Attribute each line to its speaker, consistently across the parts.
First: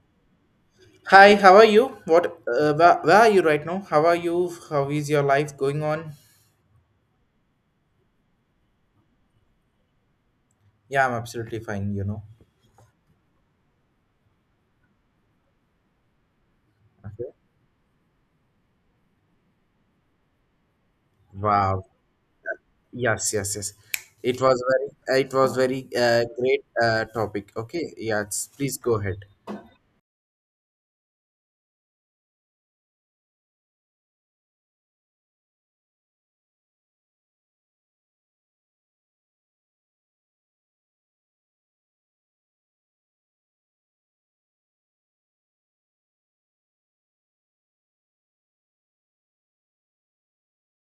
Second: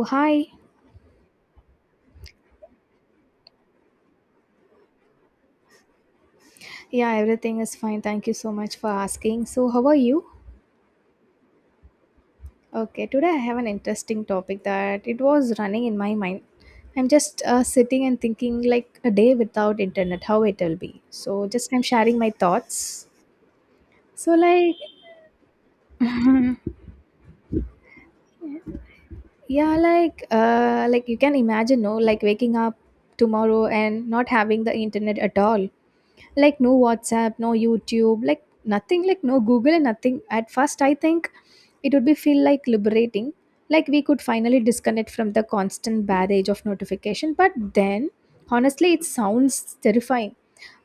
Speaker 1: Oh, hi.
Speaker 2: Hi, how are you? What, where are you right now? How are you? How is your life going on?
Speaker 1: Yeah, everything is fine. Thank you so much for asking. So, how are you?
Speaker 2: Yeah, I'm absolutely fine.
Speaker 1: Okay, today I have an interesting topic that it was running in my mind. I'm
Speaker 2: Okay.
Speaker 1: just sitting and thinking like a day without internet, how it will be. So, just I'm
Speaker 2: Wow.
Speaker 1: sharing my thoughts.
Speaker 2: Yes, yes, yes.
Speaker 1: So,
Speaker 2: It was
Speaker 1: like,
Speaker 2: it was very great topic. Okay. Yes, please go ahead.
Speaker 1: yeah, like you can imagine, no, like waking up tomorrow and not having the internet at all. Like no WhatsApp, no YouTube, like nothing, like no Google and nothing. At first, I think it would be feel like liberating, like we could finally disconnect from the constant barrage of notification. But then, honestly, it sounds terrifying.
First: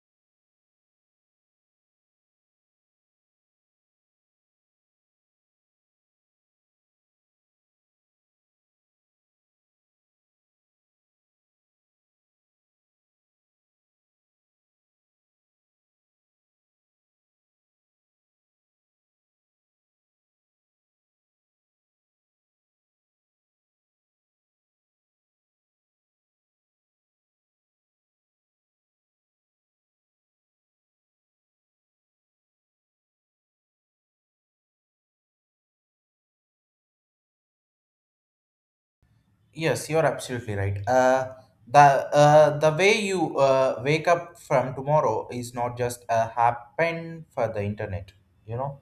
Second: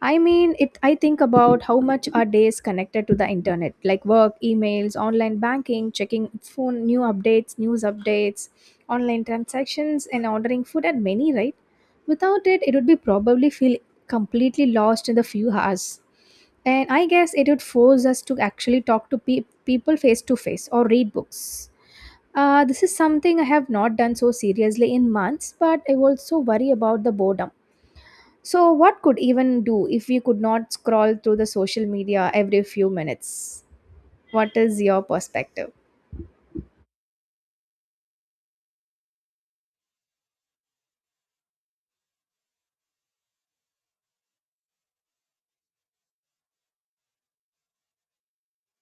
Speaker 1: I mean, it I think about how much our day is connected to the internet, like work emails, online banking, checking phone new updates, news updates, online transactions and ordering food and many, right? Without it, it would be probably feel completely lost in the few hours. And I guess it would force us to actually talk to people face to face or read books. This is something I have not done so seriously in months, but I also worry about the boredom. So, what could even do if we could not scroll through the social media every few minutes? What is your perspective?
Speaker 2: Yes, you're absolutely right. The way you wake up from tomorrow is not just happen for the internet. You know,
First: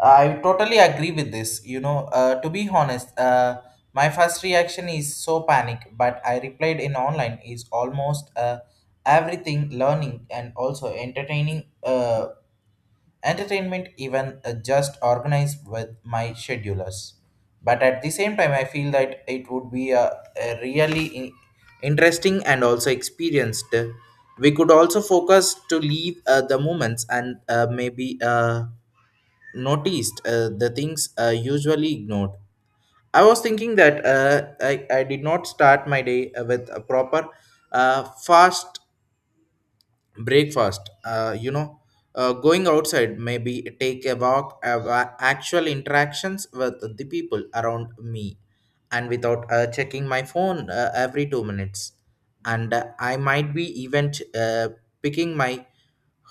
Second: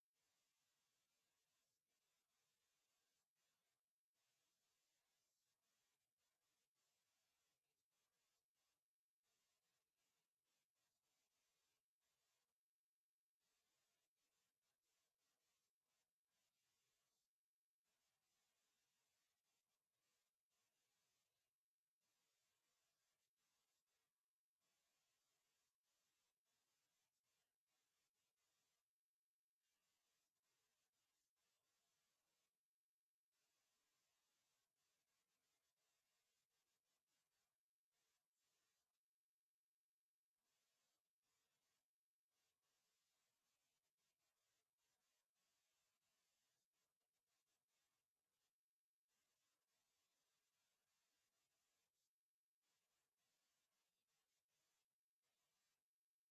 Speaker 2: I totally agree with this. To be honest, my first reaction is so panic. But I replied in online is almost everything learning and also entertaining. Entertainment even just organized with my schedulers, but at the same time I feel that it would be a really interesting and also experienced. We could also focus to leave the moments and maybe noticed the things usually ignored. I was thinking that I did not start my day with a proper fast breakfast, going outside, maybe take a walk, have actual interactions with the people around me and without checking my phone every 2 minutes. And I might be even uh, picking my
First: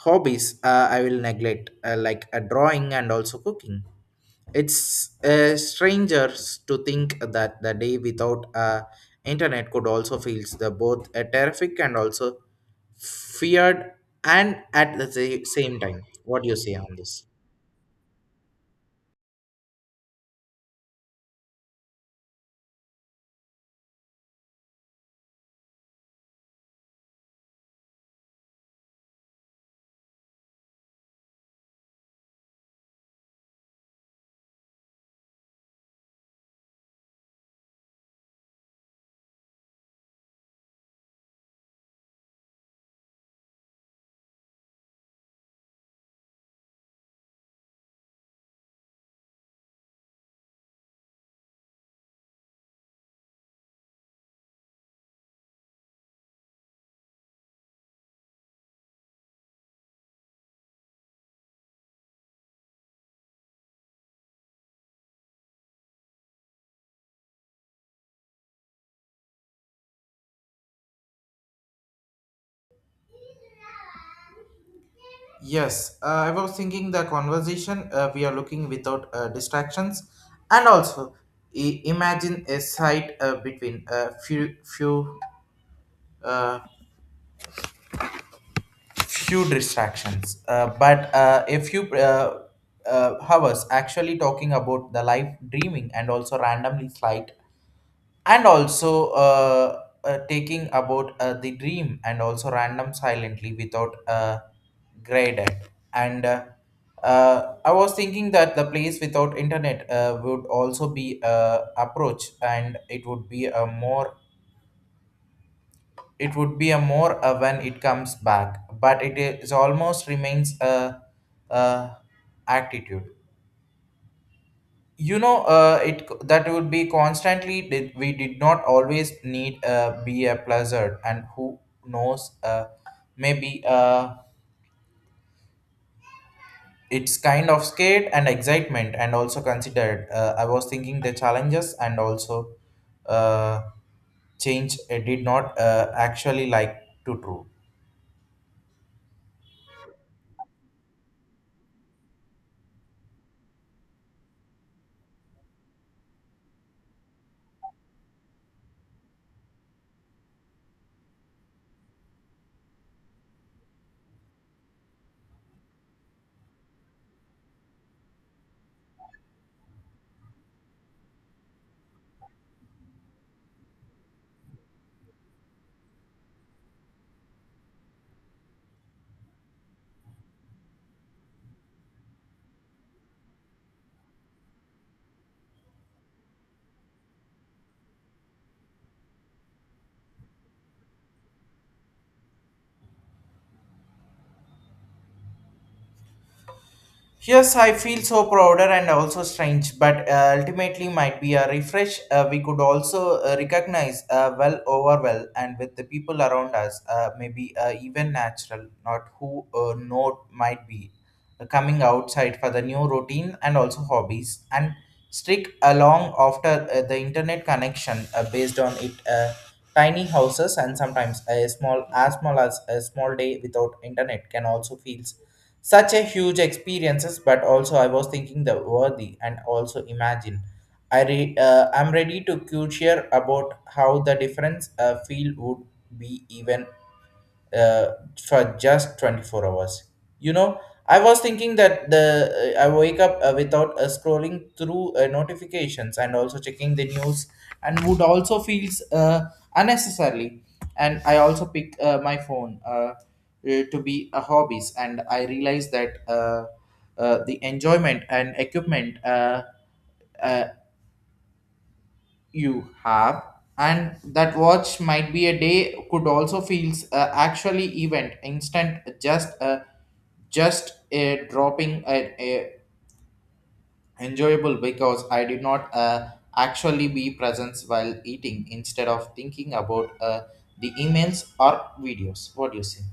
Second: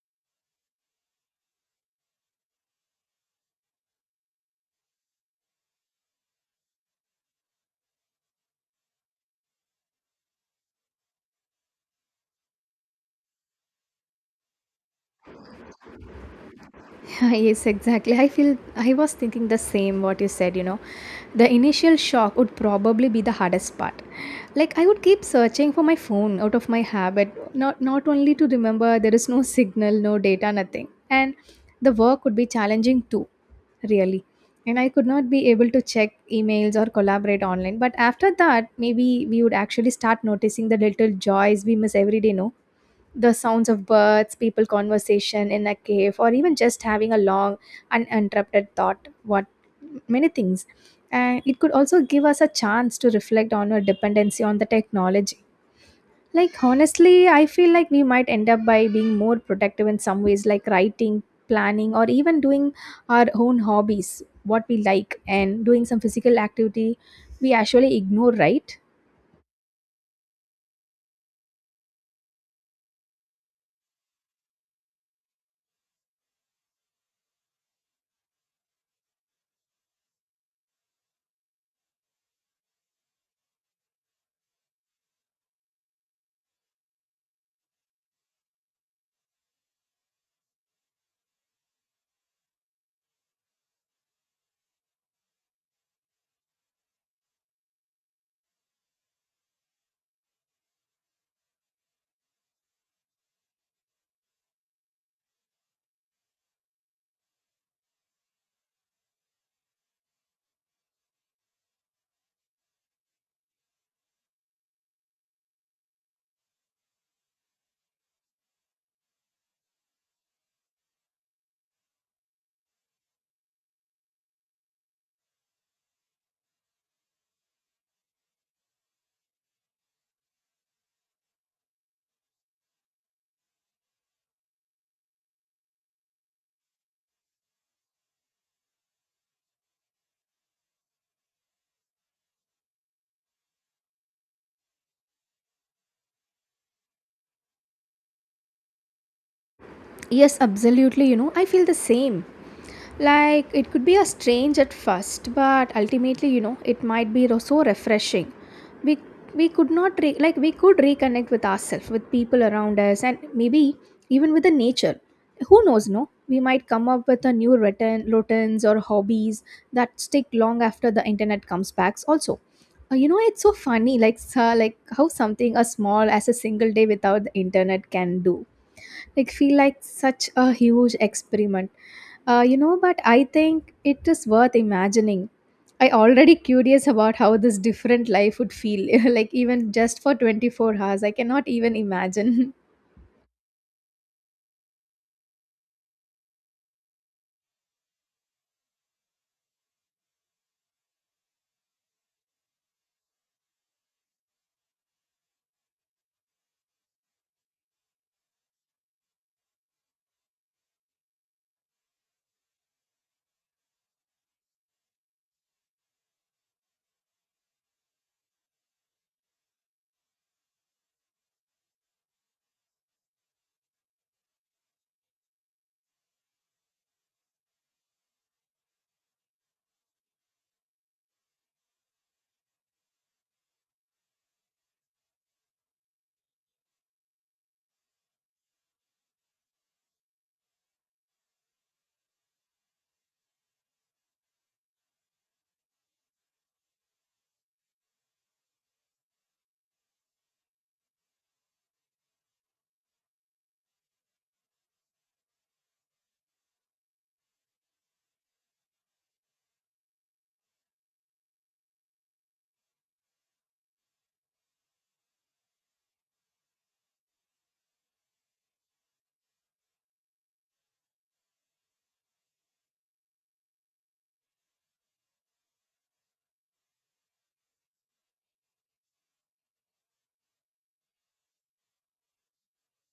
Speaker 2: hobbies I will neglect, like drawing and also cooking. It's strangers to think that the day without internet could also feel the both terrific and also feared and at the same time. What do you say on this?
Speaker 1: Yes, exactly. I feel I was thinking the same what you said, you know. The initial shock would probably be the hardest part. Like I would keep searching for my phone out of my habit, not only to remember there is no signal, no data, nothing. And the work would be challenging too, really. And I could not be able to check emails or collaborate online. But after that, maybe we would actually start noticing the little joys we miss every day, no? The sounds of birds, people conversation in a cave, or even just having a long, uninterrupted thought. What many things. And it could also give us a chance to reflect on our dependency on the technology. Like, honestly, I feel like we might end up by being more productive in some ways, like writing, planning, or even doing our own hobbies, what we like, and doing some physical activity we actually ignore, right?
Speaker 2: Yes, I was thinking the conversation we are looking without distractions, and also imagine a sight between a few few uh, few distractions, but a few hours actually talking about the life dreaming and also randomly flight and also taking about the dream and also random silently without graded. And I was thinking that the place without internet would also be approach, and it would be a more when it comes back, but it is almost remains a attitude, that would be constantly did. We did not always need be a pleasure, and who knows maybe it's kind of scared and excitement and also considered. I was thinking the challenges and also uh, change did not actually like to true.
Speaker 1: Yes, absolutely. You know, I feel the same. Like, it could be a strange at first, but ultimately, you know, it might be so refreshing. We, we could not, like, we could reconnect with ourselves, with people around us, and maybe even with the nature. Who knows, no? We might come up with a new routine, routines or hobbies that stick long after the internet comes back, also. You know, it's so funny, like, so, like how something as small as a single day without the internet can do like feel like such a huge experiment. You know, but I think it is worth imagining. I already curious about how this different life would feel. Like even just for 24 hours I cannot even imagine.
Speaker 2: Yes, I feel so prouder and also strange, but ultimately might be a refresh. We could also recognize well over well, and with the people around us, maybe even natural, not who know might be coming outside for the new routine and also hobbies and strict along after the internet connection based on it. Tiny houses and sometimes a small as a small day without internet can also feels such a huge experiences, but also I was thinking the worthy and also imagine. I'm ready to share about how the difference feel would be even uh, for just 24 hours. You know, I was thinking that the I wake up without scrolling through notifications and also checking the news and would also feels unnecessarily. And I also pick my phone to be a hobbies, and I realize that the enjoyment and equipment uh, you have, and that watch might be a day could also feels actually event instant just a dropping a enjoyable because I did not actually be present while eating instead of thinking about the emails or videos. What do you say?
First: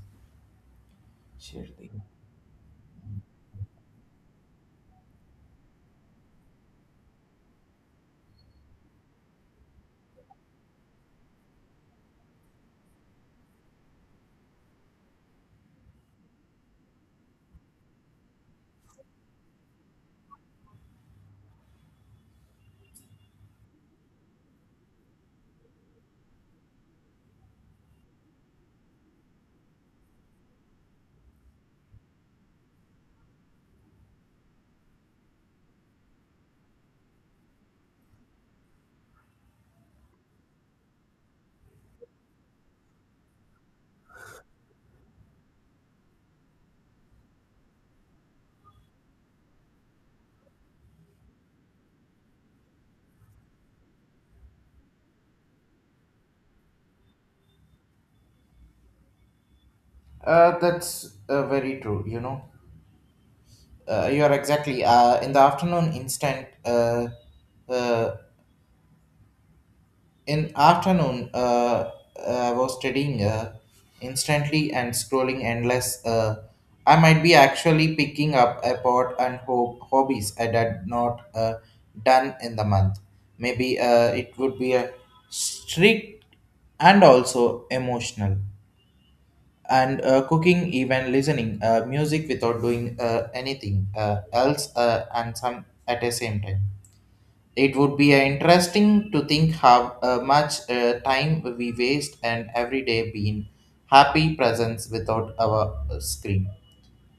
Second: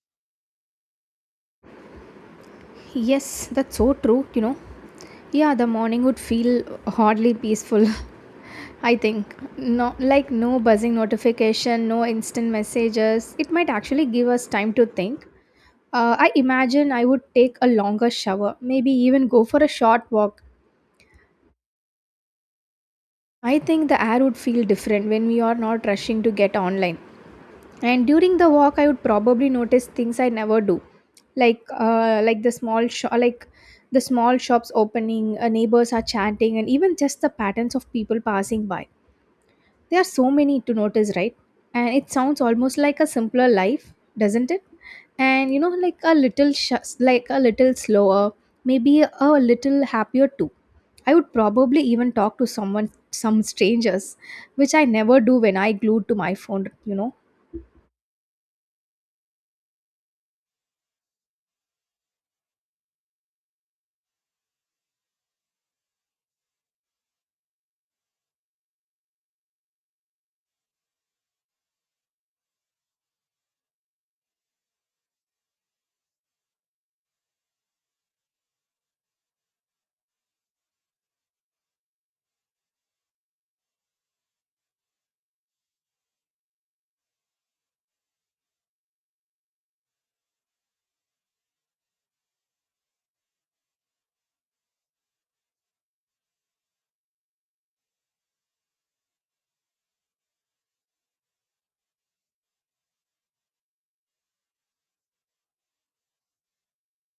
Speaker 2: Share the-
Speaker 1: Yes, that's so true, you know. Yeah, the morning would feel hardly peaceful. I think no, like no buzzing notification, no instant messages. It might actually give us time to think. I imagine I would take a longer shower, maybe even go for a short walk. I think the air would feel different when we are not rushing to get online. And during the walk, I would probably notice things I never do, like the small shop like the small shops opening, neighbors are chanting, and even just the patterns of people passing by. There are so many to notice, right? And it sounds almost like a simpler life, doesn't it? And you know, like a like a little slower, maybe a little happier too. I would probably even talk to someone, some strangers, which I never do when I glued to my phone, you know.
Speaker 2: that's very true. You are exactly in the afternoon instant uh, in afternoon I was studying instantly and scrolling endless. I might be actually picking up a pot and hobbies I had not done in the month. Maybe it would be a strict and also emotional. And cooking, even listening music without doing anything else, and some at the same time it would be interesting to think how much time we waste, and every day being happy presence without our screen.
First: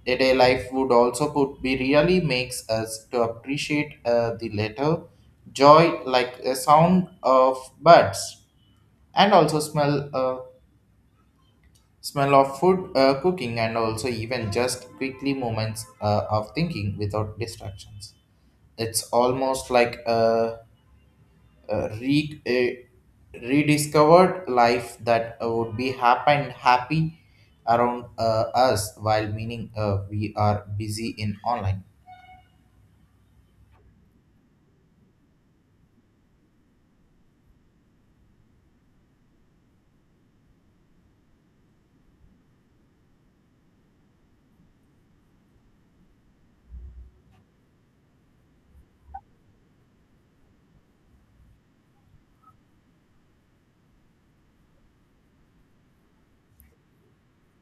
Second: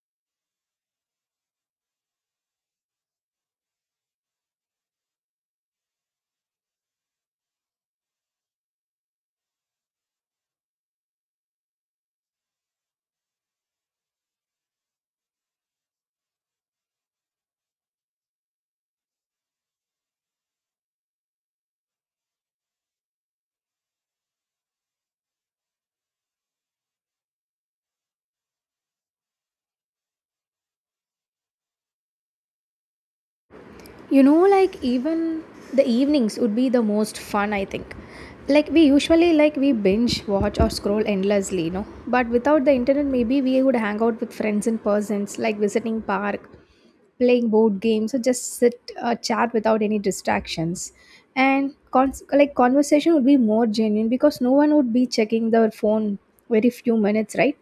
Speaker 2: A day life would also put be really makes us to appreciate the letter joy, like a sound of birds and also smell smell of food cooking and also even just quickly moments of thinking without distractions. It's almost like a rediscovered life that would be happy and happy around us while meaning we are busy in online.
Speaker 1: You know, like even the evenings would be the most fun, I think. Like we usually we binge watch or scroll endlessly, you know. But without the internet, maybe we would hang out with friends in persons, like visiting park, playing board games, or just sit chat without any distractions. And like conversation would be more genuine because no one would be checking their phone very few minutes, right?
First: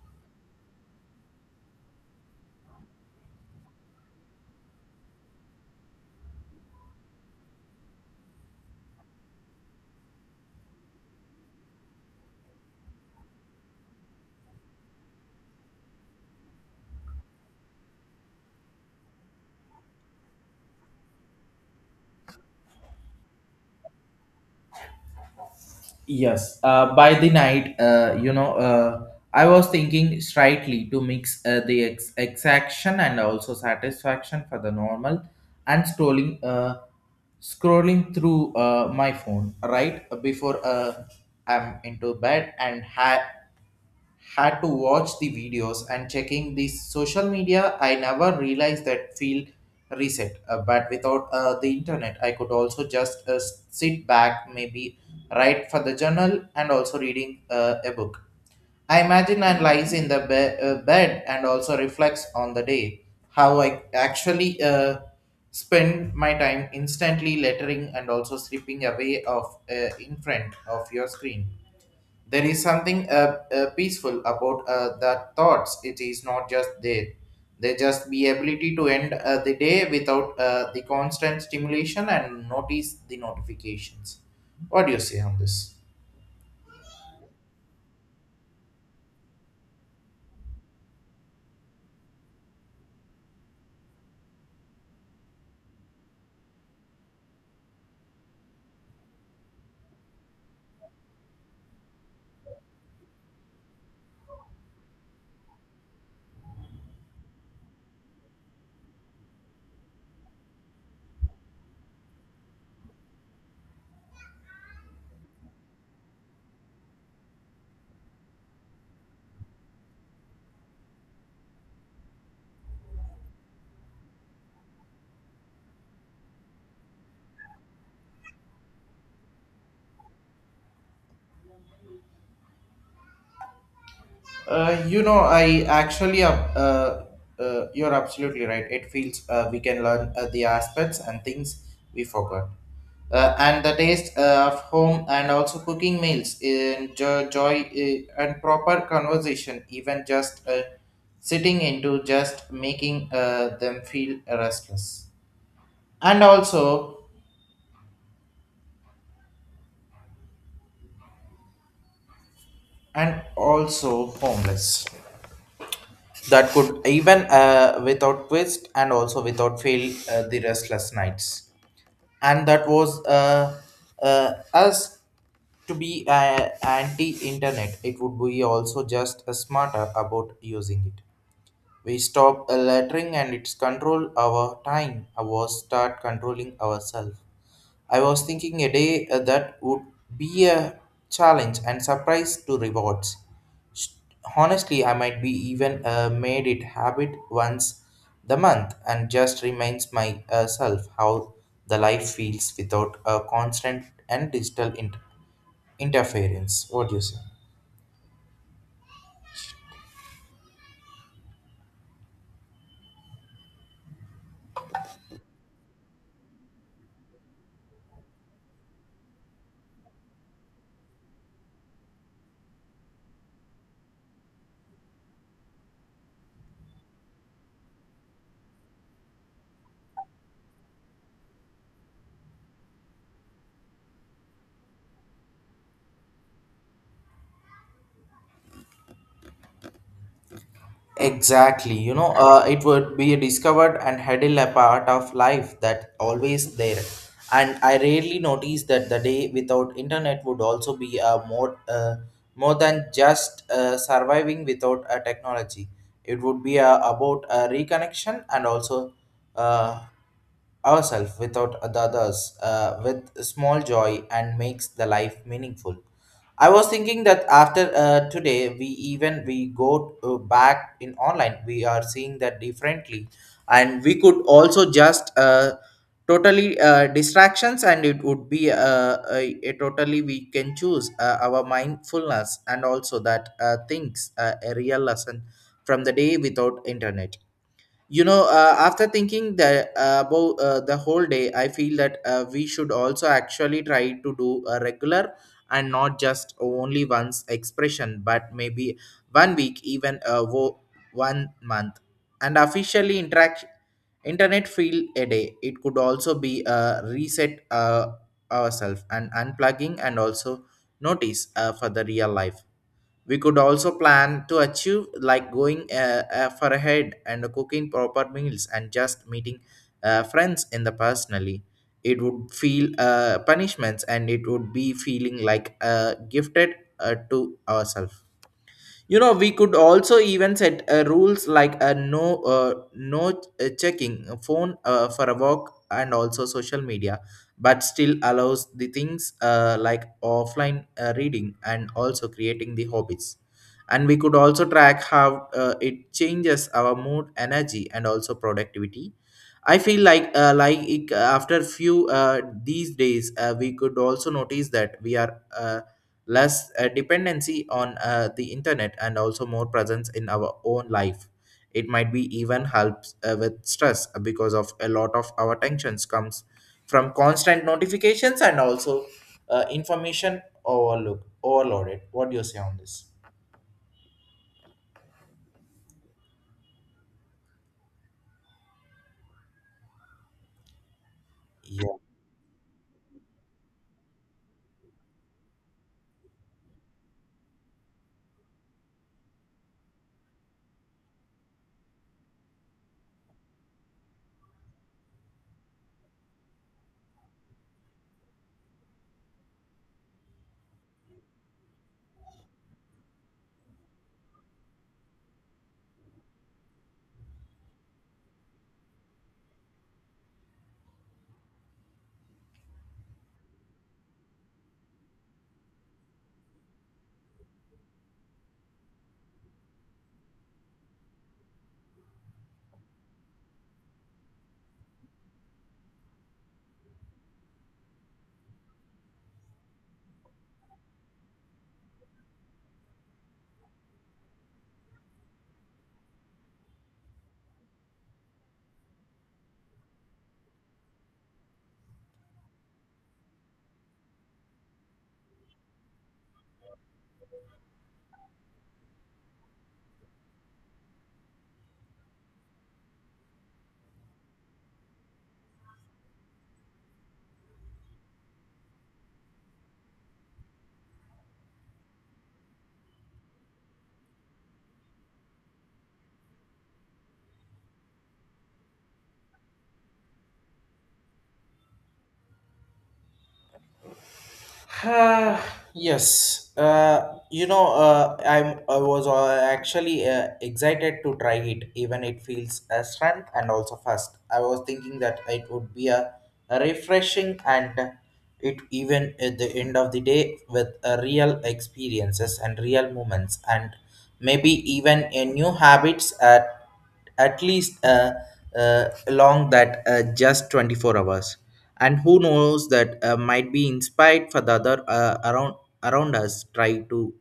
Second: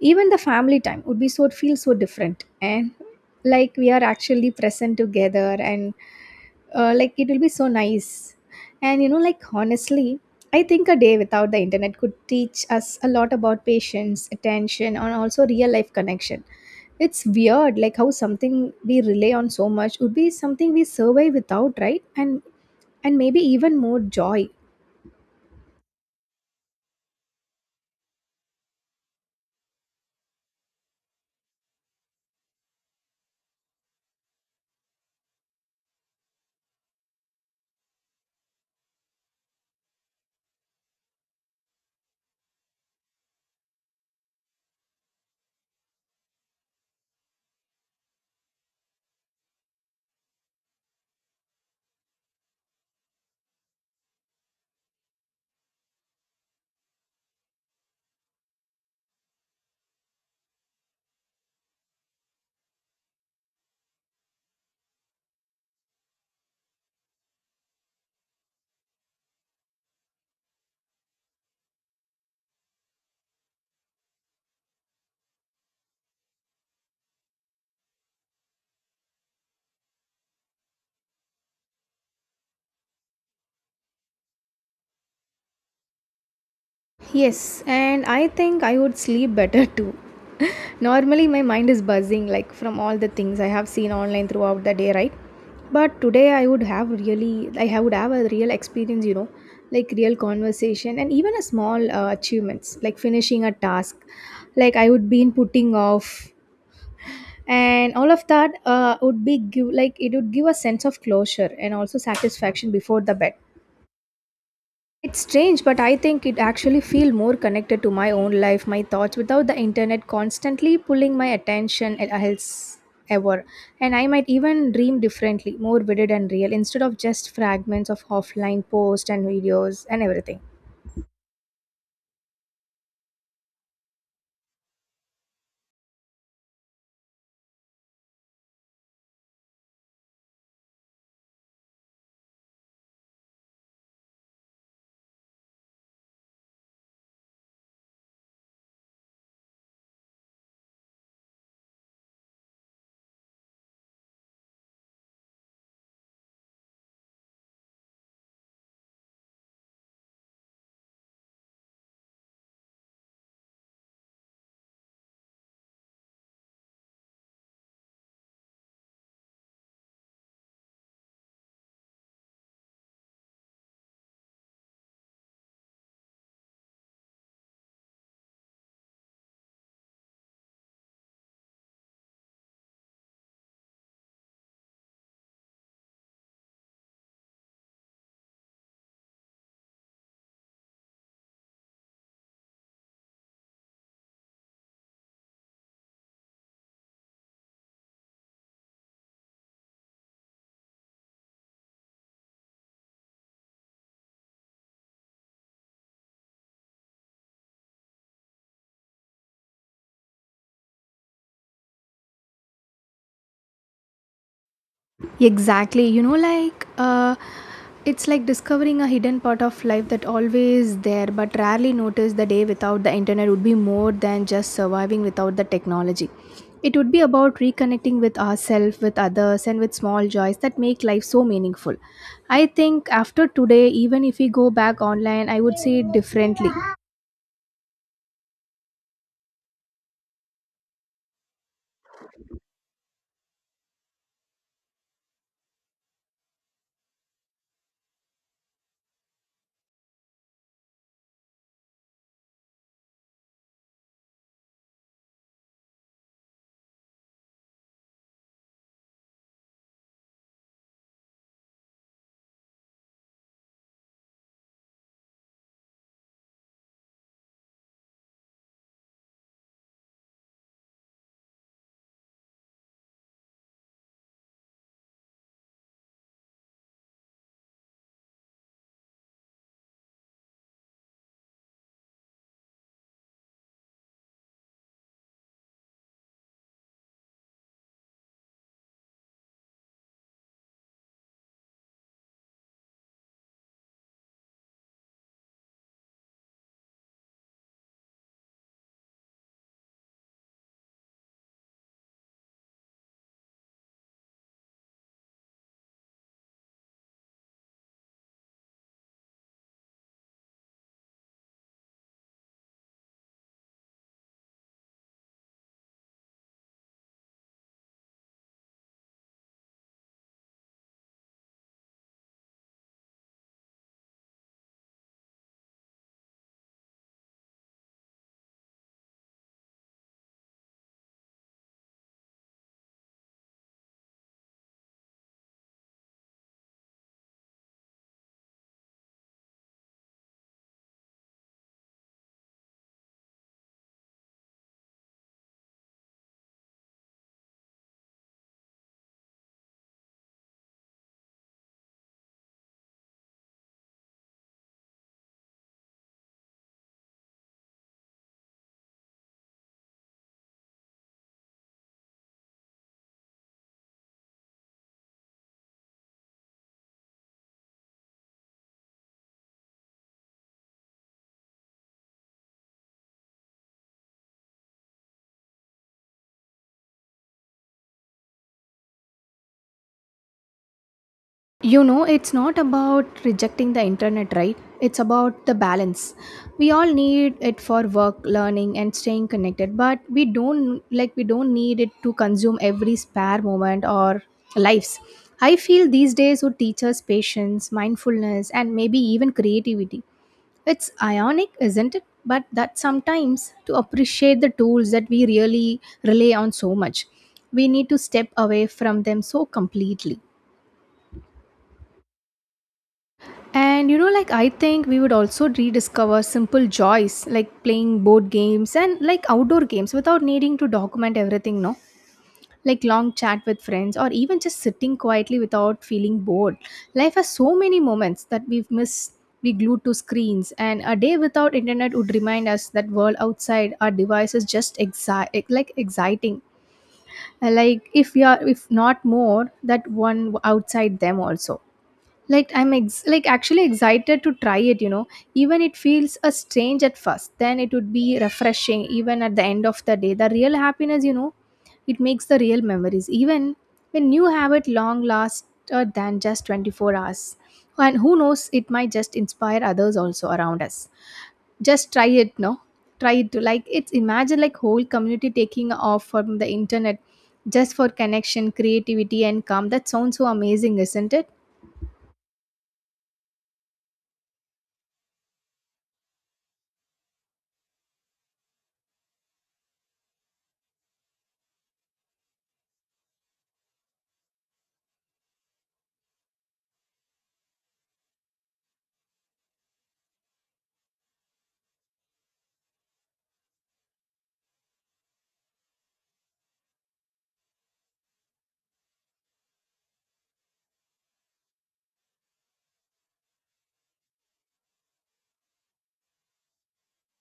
Speaker 1: Even the family time would be so feel so different, and like we are actually present together. And like it will be so nice. And you know, like honestly, I think a day without the internet could teach us a lot about patience, attention, and also real life connection. It's weird like how something we rely on so much would be something we survive without, right? And maybe even more joy.
Speaker 2: Yes, by the night, I was thinking slightly to mix the exaction and also satisfaction for the normal and scrolling through my phone right before I'm into bed and had to watch the videos and checking the social media. I never realized that feel reset. But without the internet I could also just sit back, maybe write for the journal and also reading a book. I imagine I lies in the bed and also reflects on the day how I actually spend my time instantly lettering and also slipping away of in front of your screen. There is something peaceful about the thoughts. It is not just there. They just be ability to end the day without the constant stimulation and notice the notifications. What do you say on this?
Speaker 1: Yes, and I think I would sleep better too. Normally, my mind is buzzing like from all the things I have seen online throughout the day, right? But today, I would have really, would have a real experience, you know, like real conversation and even a small achievements, like finishing a task, like I would be in putting off, and all of that would be give like it would give a sense of closure and also satisfaction before the bed. It's strange, but I think it actually feel more connected to my own life, my thoughts without the internet constantly pulling my attention else ever. And I might even dream differently, more vivid and real, instead of just fragments of offline posts and videos and everything.
Speaker 2: Uh, you know, I actually, uh, uh, you're absolutely right. It feels we can learn the aspects and things we forgot. And the taste of home and also cooking meals in joy, and proper conversation, even just sitting into just making them feel restless. And also, and also homeless. That could even without twist and also without fail the restless nights, and that was us to be anti-internet. It would be also just smarter about using it. We stop lettering and it's control our time. Our start controlling ourselves. I was thinking a day that would be a challenge and surprise to rewards. Sh- Honestly, I might be even made it habit once the month and just reminds myself how the life feels without a constant and digital interference. What do you say?
Speaker 1: Exactly. You know, like it's like discovering a hidden part of life that always there but rarely noticed. The day without the internet would be more than just surviving without the technology. It would be about reconnecting with ourselves, with others, and with small joys that make life so meaningful. I think after today, even if we go back online, I would see it differently.
Speaker 2: Exactly, you know, it would be discovered and held a part of life that always there. And I rarely noticed that the day without internet would also be a more than just surviving without a technology. It would be about a reconnection and also uh, ourselves without the others with small joy and makes the life meaningful. I was thinking that after today, we even we go back in online, we are seeing that differently, and we could also just totally distractions, and it would be a totally we can choose our mindfulness and also that things a real lesson from the day without internet. After thinking that about the whole day, I feel that we should also actually try to do a regular and not just only once expression, but maybe one week, even one month, and officially interact internet feel a day. It could also be a reset ourselves and unplugging and also notice for the real life. We could also plan to achieve, like going for ahead and cooking proper meals and just meeting friends in the personally. It would feel punishments, and it would be feeling like gifted to ourselves. You know, we could also even set rules like a no checking a phone for a walk and also social media, but still allows the things like offline reading and also creating the hobbies. And we could also track how it changes our mood, energy, and also productivity. I feel like after few these days, we could also notice that we are. Less dependency on the internet and also more presence in our own life. It might be even helps with stress because of a lot of our tensions comes from constant notifications and also information overlook overloaded. What do you say on this?
Speaker 1: You know, it's not about rejecting the internet, right? It's about the balance. We all need it for work, learning, and staying connected, but we don't need it to consume every spare moment or lives. I feel these days would teach us patience, mindfulness, and maybe even creativity. It's ionic, isn't it? But that sometimes to appreciate the tools that we really rely on so much, we need to step away from them so completely. And you know, like I think we would also rediscover simple joys like playing board games and like outdoor games without needing to document everything, no? Like long chat with friends or even just sitting quietly without feeling bored. Life has so many moments that we've missed, we glued to screens, and a day without internet would remind us that world outside our device is just like exciting. Like if we are if not more that one outside them also, like I'm like actually excited to try it, you know. Even it feels a strange at first, then it would be refreshing even at the end of the day. The real happiness, you know, it makes the real memories even when you have it long last, than just 24 hours. And who knows, it might just inspire others also around us. Just try it, no? Try it to like it's imagine like whole community taking off from the internet just for connection, creativity and calm. That sounds so amazing, isn't it?
Speaker 2: Uh, yes. You know, I was actually excited to try it, even it feels a strength and also fast. I was thinking that it would be a refreshing, and it even at the end of the day with a real experiences and real moments and maybe even a new habits. At least along that just 24 hours. And who knows that might be inspired for the other around us. Try to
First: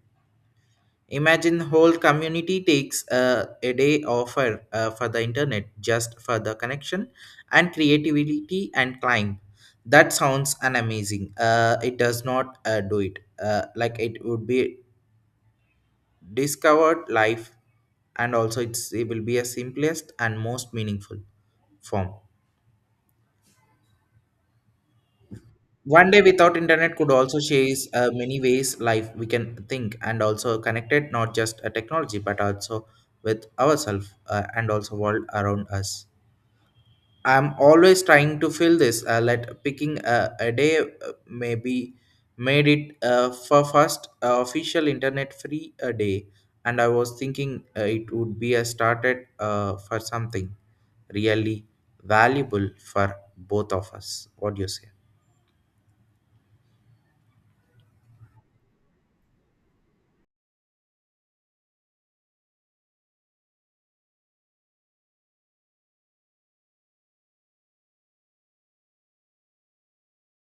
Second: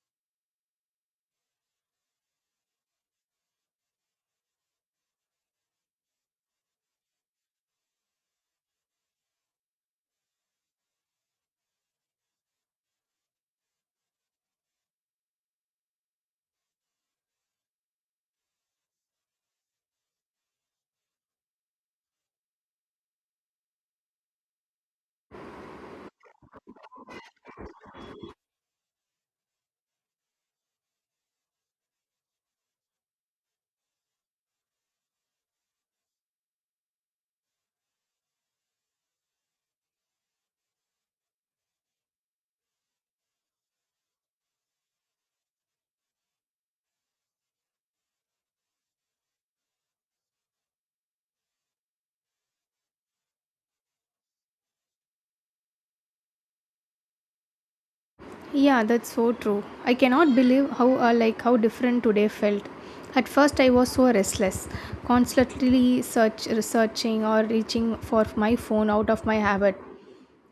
Speaker 2: imagine whole community takes a day offer for the internet, just for the connection and creativity and climb. That sounds an amazing, it does not do it like it would be discovered life. And also it will be a simplest and most meaningful form. One day without internet could also chase many ways life we can think, and also connected not just a technology but also with ourselves, and also world around us. I'm always trying to fill this. Let picking a day maybe made it for first official internet free a day, and I was thinking it would be a started for something really valuable for both of us. What do you say?
Speaker 1: Yeah, that's so true. I cannot believe how like how different today felt. At first, I was so restless, constantly search researching or reaching for my phone out of my habit.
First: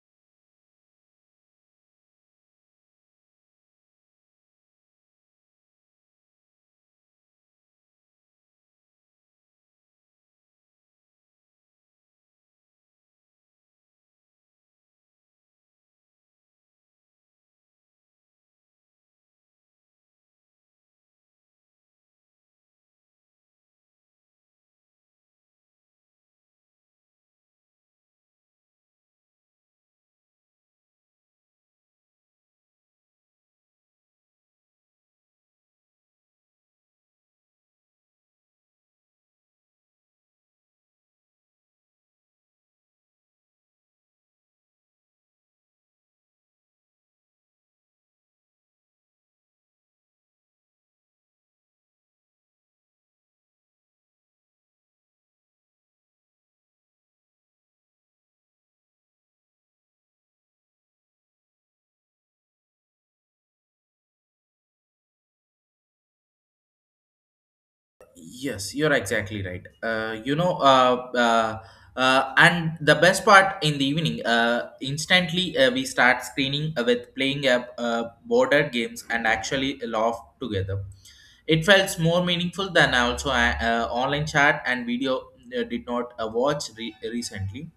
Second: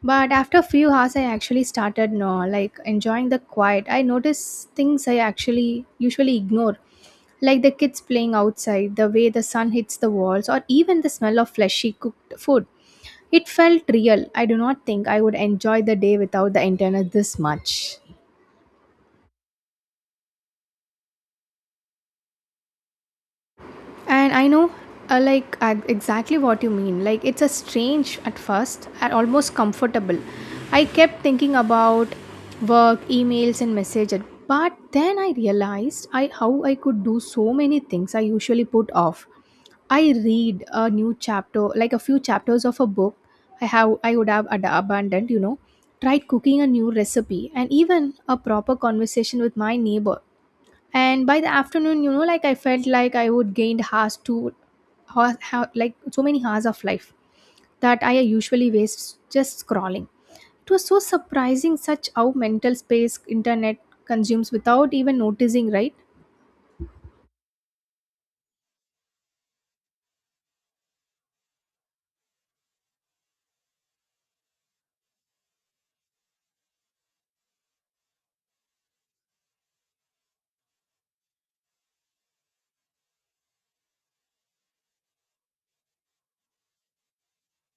Speaker 1: But after a few hours, I actually started no like enjoying the quiet. I noticed things I actually usually ignore, like the kids playing outside, the way the sun hits the walls, or even the smell of fleshy cooked food. It felt real. I do not think I would enjoy the day without the internet this much. And I know, like, exactly what you mean. Like, it's a strange at first, and almost comfortable. I kept thinking about work, emails, and messages. But then I realized I how I could do so many things I usually put off. I read a new chapter, like a few chapters of a book I would have abandoned, you know, tried cooking a new recipe and even a proper conversation with my neighbor. And by the afternoon, you know, like I felt like I would gained hours to like so many hours of life that I usually waste just scrolling. It was so surprising such how mental space internet consumes without even noticing, right?
Speaker 2: Yes, you're exactly right. And the best part in the evening, instantly we start screening with playing, border games, and actually laugh together. It felt more meaningful than also online chat and video. Did not watch recently.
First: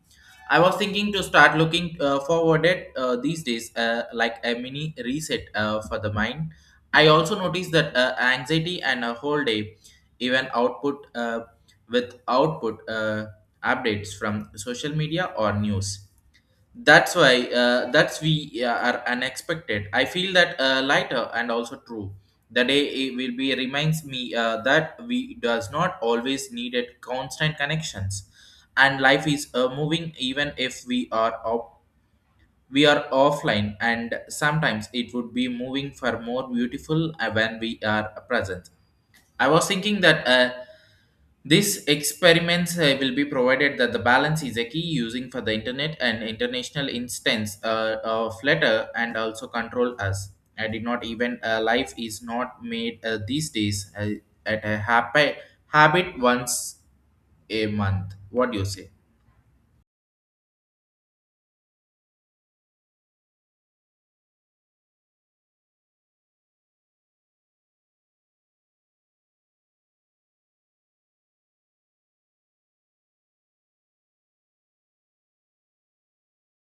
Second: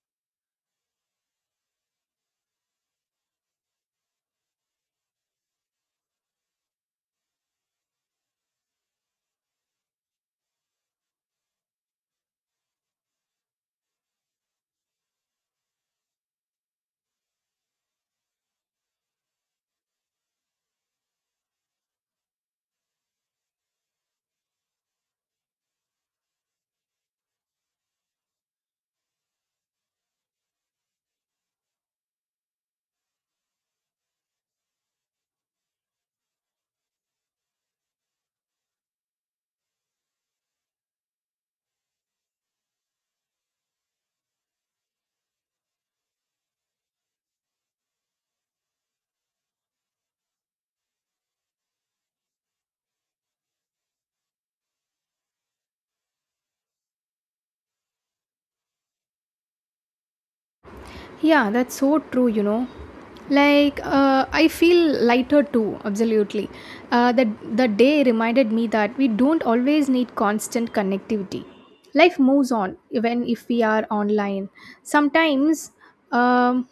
Speaker 2: I was thinking to start looking forward at these days, like a mini reset for the mind. I also noticed that anxiety and a whole day, even output, with output updates from social media or news. That's why that's we are unexpected. I feel that lighter and also true. The day it will be reminds me that we does not always needed constant connections, and life is moving even if we are offline, and sometimes it would be moving for more beautiful when we are present. I was thinking that. These experiments will be provided that the balance is a key using for the internet and international instance of letter and also control us. I did not even life is not made these days at a happy habit once a month. What do you say?
Speaker 1: Yeah, that's so true, you know. Like, I feel lighter too, absolutely. The day reminded me that we don't always need constant connectivity. Life moves on, even if we are online. Sometimes um,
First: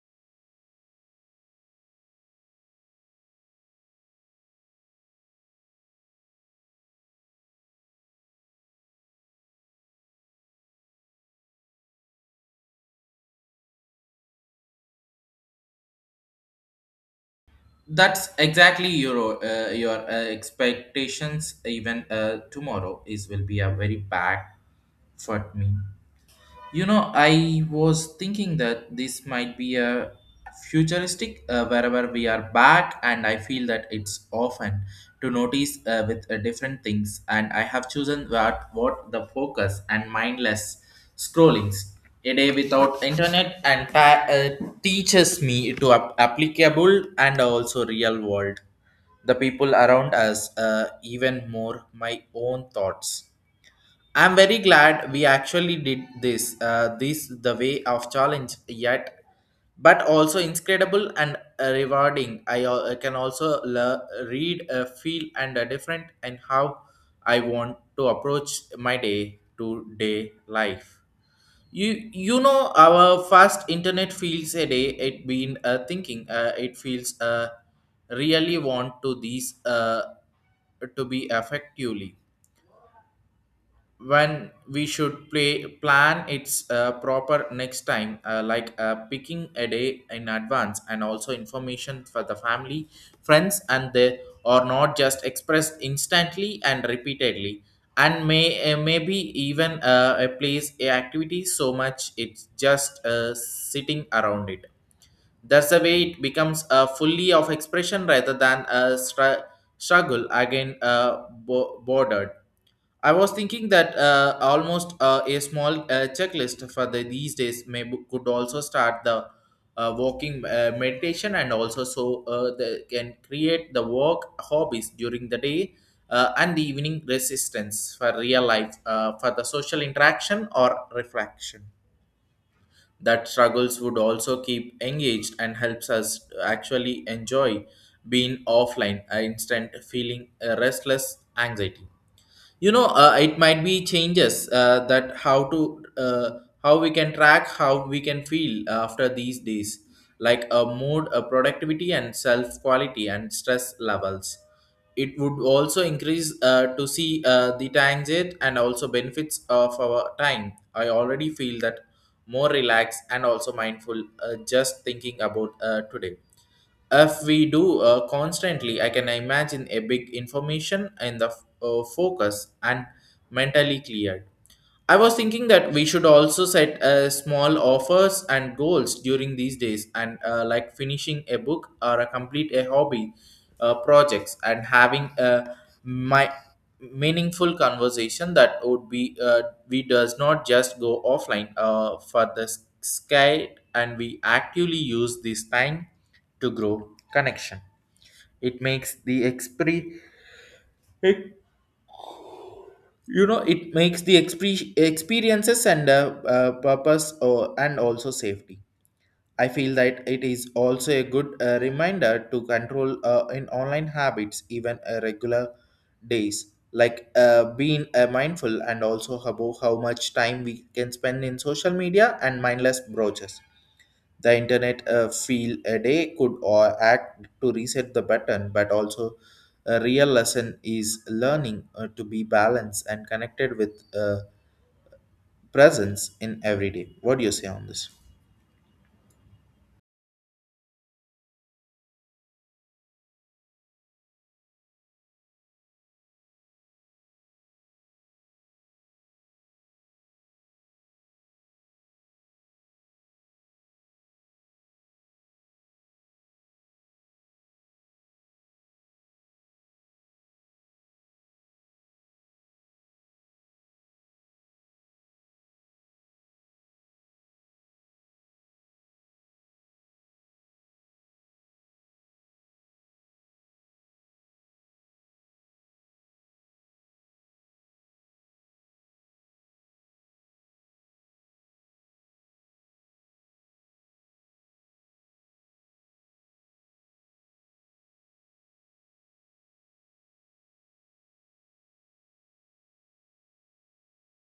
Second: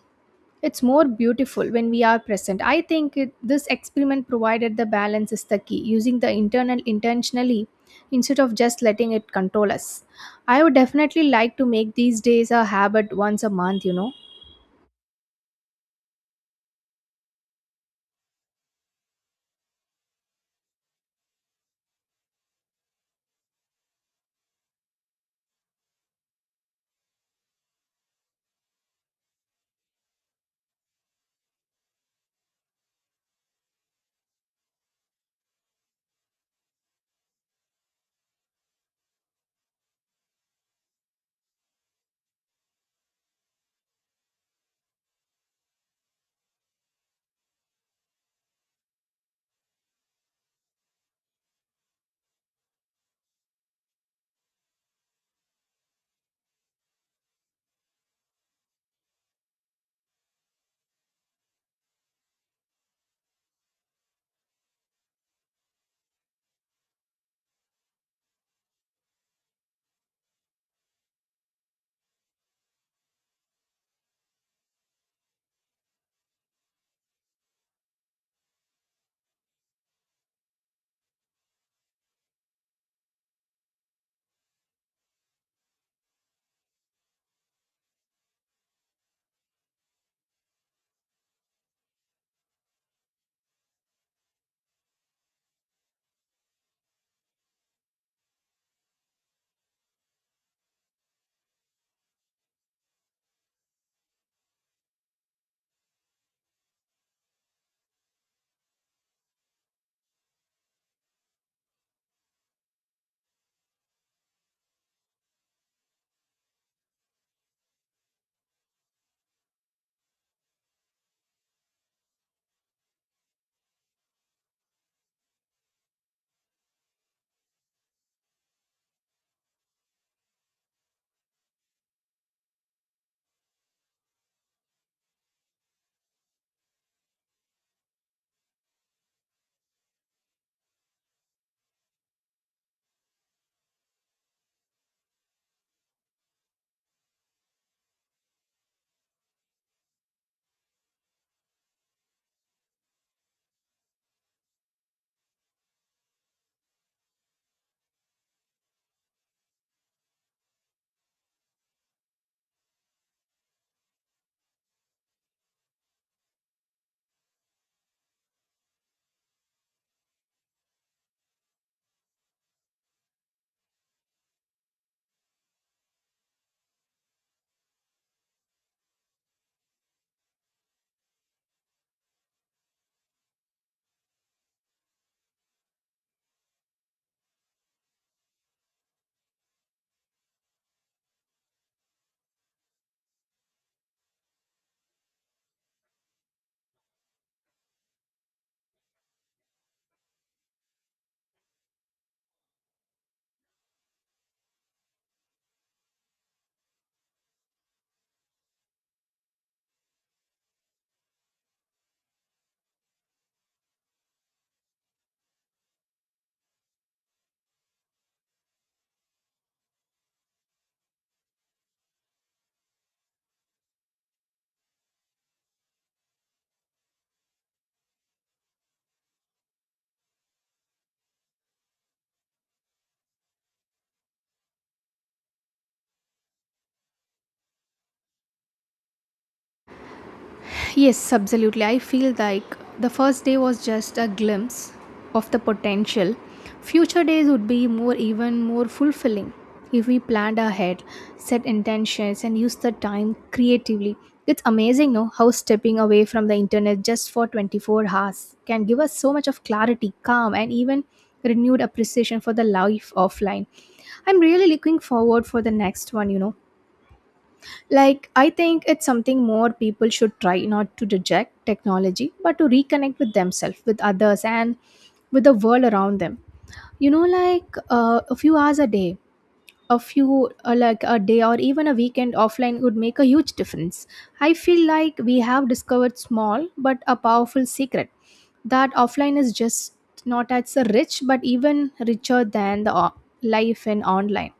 Speaker 1: it's more beautiful when we are present. I think this experiment provided the balance is the key, using the internal intentionally instead of just letting it control us. I would definitely like to make these days a habit once a month, you know.
Speaker 2: That's exactly your expectations. Even tomorrow is will be a very bad for me. You know, I was thinking that this might be a futuristic wherever we are back, and I feel that it's often to notice with different things. And I have chosen what the focus and mindless scrollings a day without internet and teaches me to applicable and also real world the people around us, even more my own thoughts. I'm very glad we actually did this. This the way of challenge yet, but also incredible and rewarding. I can also read, feel, and different, and how I want to approach my day to day life. You know our first internet feels a day it been thinking it feels really want to these to be effectively when we should play plan its proper next time, like picking a day in advance, and also information for the family friends, and they are not just expressed instantly and repeatedly. And maybe even a place a activity so much it's just sitting around it. That's the way it becomes a fully of expression rather than a struggle again, bordered. I was thinking that almost a small checklist for these days could also start the walking meditation, and also so they can create the work hobbies during the day, and the evening resistance for real life, for the social interaction or reflection. That struggles would also keep engaged and helps us to actually enjoy being offline, instant feeling restless anxiety. You know, it might be changes that how we can track how we can feel after these days, like a mood, a productivity, and self quality, and stress levels. It would also increase to see the times it and also benefits of our time. I already feel that more relaxed and also mindful, just thinking about today. If we do constantly, I can imagine a big information in the focus and mentally cleared. I was thinking that we should also set small offers and goals during these days, and like finishing a book or a complete a hobby projects, and having a my meaningful conversation. That would be, we does not just go offline for the sky, and we actively use this time to grow connection. It makes the exp It makes the experiences and purpose or, and also safety. I feel that it is also a good reminder to control, in online habits even regular days, like being mindful and also about how much time we can spend in social media and mindless browsers. The internet, feel a day could or act to reset the button, but also a real lesson is learning to be balanced and connected with, presence in every day. What do you say on this?
Speaker 1: Yes, absolutely. I feel like the first day was just a glimpse of the potential. Future days would be more, even more fulfilling if we planned ahead, set intentions, and used the time creatively. It's amazing, no, how stepping away from the internet just for 24 hours can give us so much of clarity, calm, and even renewed appreciation for the life offline. I'm really looking forward for the next one, you know, like, I think it's something more people should try not to reject technology, but to reconnect with themselves, with others, and with the world around them. You know, like a few hours a day, a few like a day or even a weekend offline would make a huge difference. I feel like we have discovered small but a powerful secret that offline is just not as rich but even richer than the life in online.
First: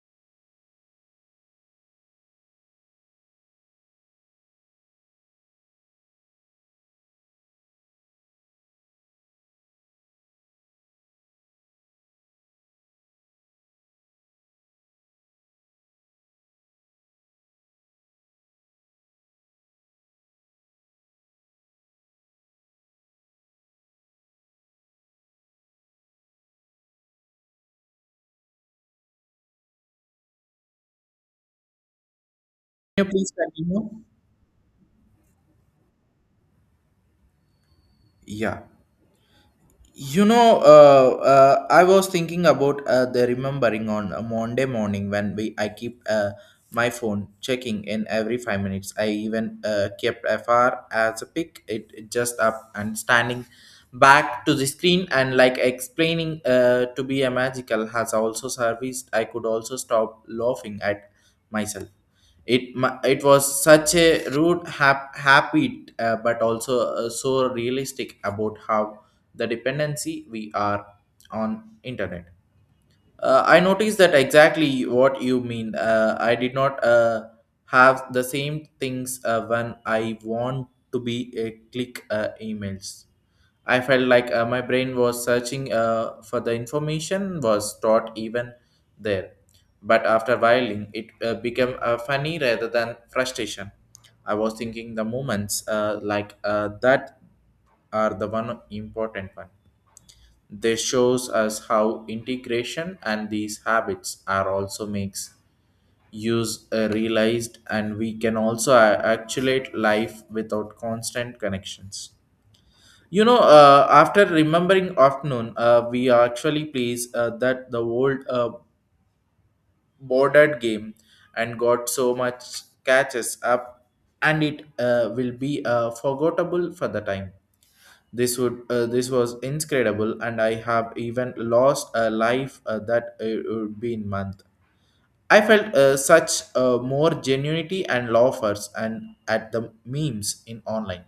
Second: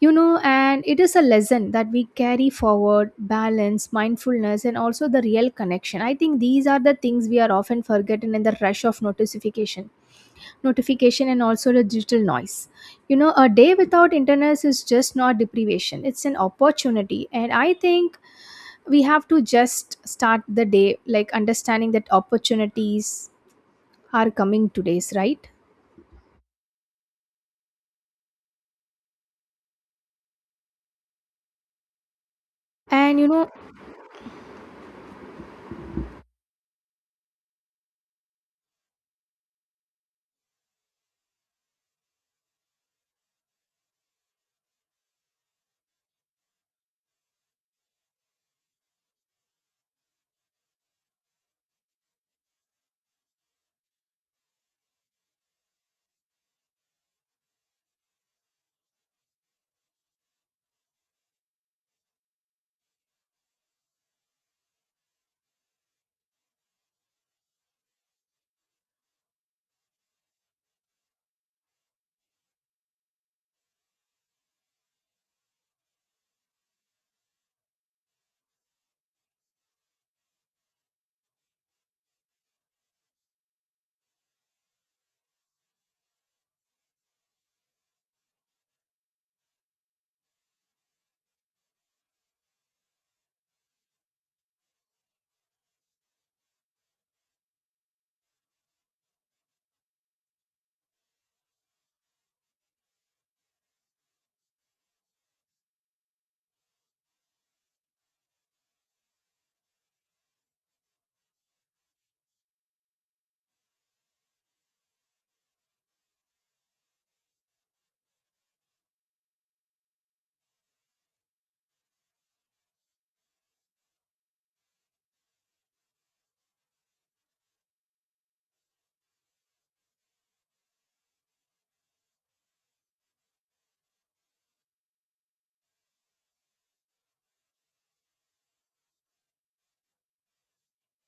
Speaker 1: You know, and it is a lesson that we carry forward balance, mindfulness, and also the real connection. I think these are the things we are often forgotten in the rush of notification and also the digital noise. You know, a day without internet is just not deprivation, it's an opportunity. And I think we have to just start the day like understanding that opportunities are coming today's, right?
Speaker 2: Can you
Speaker 1: And you
Speaker 2: please
Speaker 1: know,
Speaker 2: continue? Yeah. You know, I was thinking about the remembering on a Monday morning when we I keep my phone checking in every 5 minutes. I even kept FR as a pick it just up and standing back to the screen and like explaining to be a magical has also serviced. I could also stop laughing at myself. It it was such a rude happy, but also so realistic about how the dependency we are on internet. I noticed that exactly what you mean. I did not have the same things when I want to be a click, emails. I felt like my brain was searching for the information was taught even there. But after whiling, it became funny rather than frustration. I was thinking the moments like that are the one important one. This shows us how integration and these habits are also makes use realized, and we can also actuate life without constant connections. You know, after remembering afternoon, we are actually pleased that the old bordered game and got so much catches up, and it will be forgettable for the time. This was incredible, and I have even lost a life that it would be in month. I felt such more genuinity and laughers and at the memes in online.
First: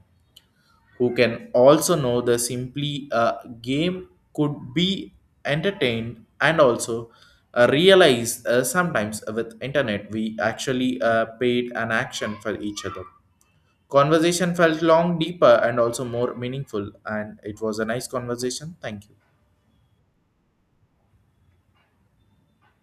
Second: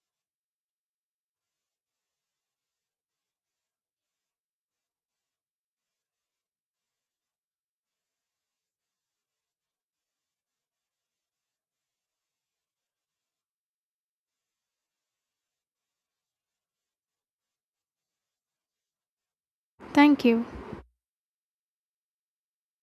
Speaker 2: Who can also know the simply a game could be entertained and also, realize, sometimes with internet we actually paid an action for each other. Conversation felt long deeper and also more meaningful, and it was a nice conversation. Thank you.
Speaker 1: thank you.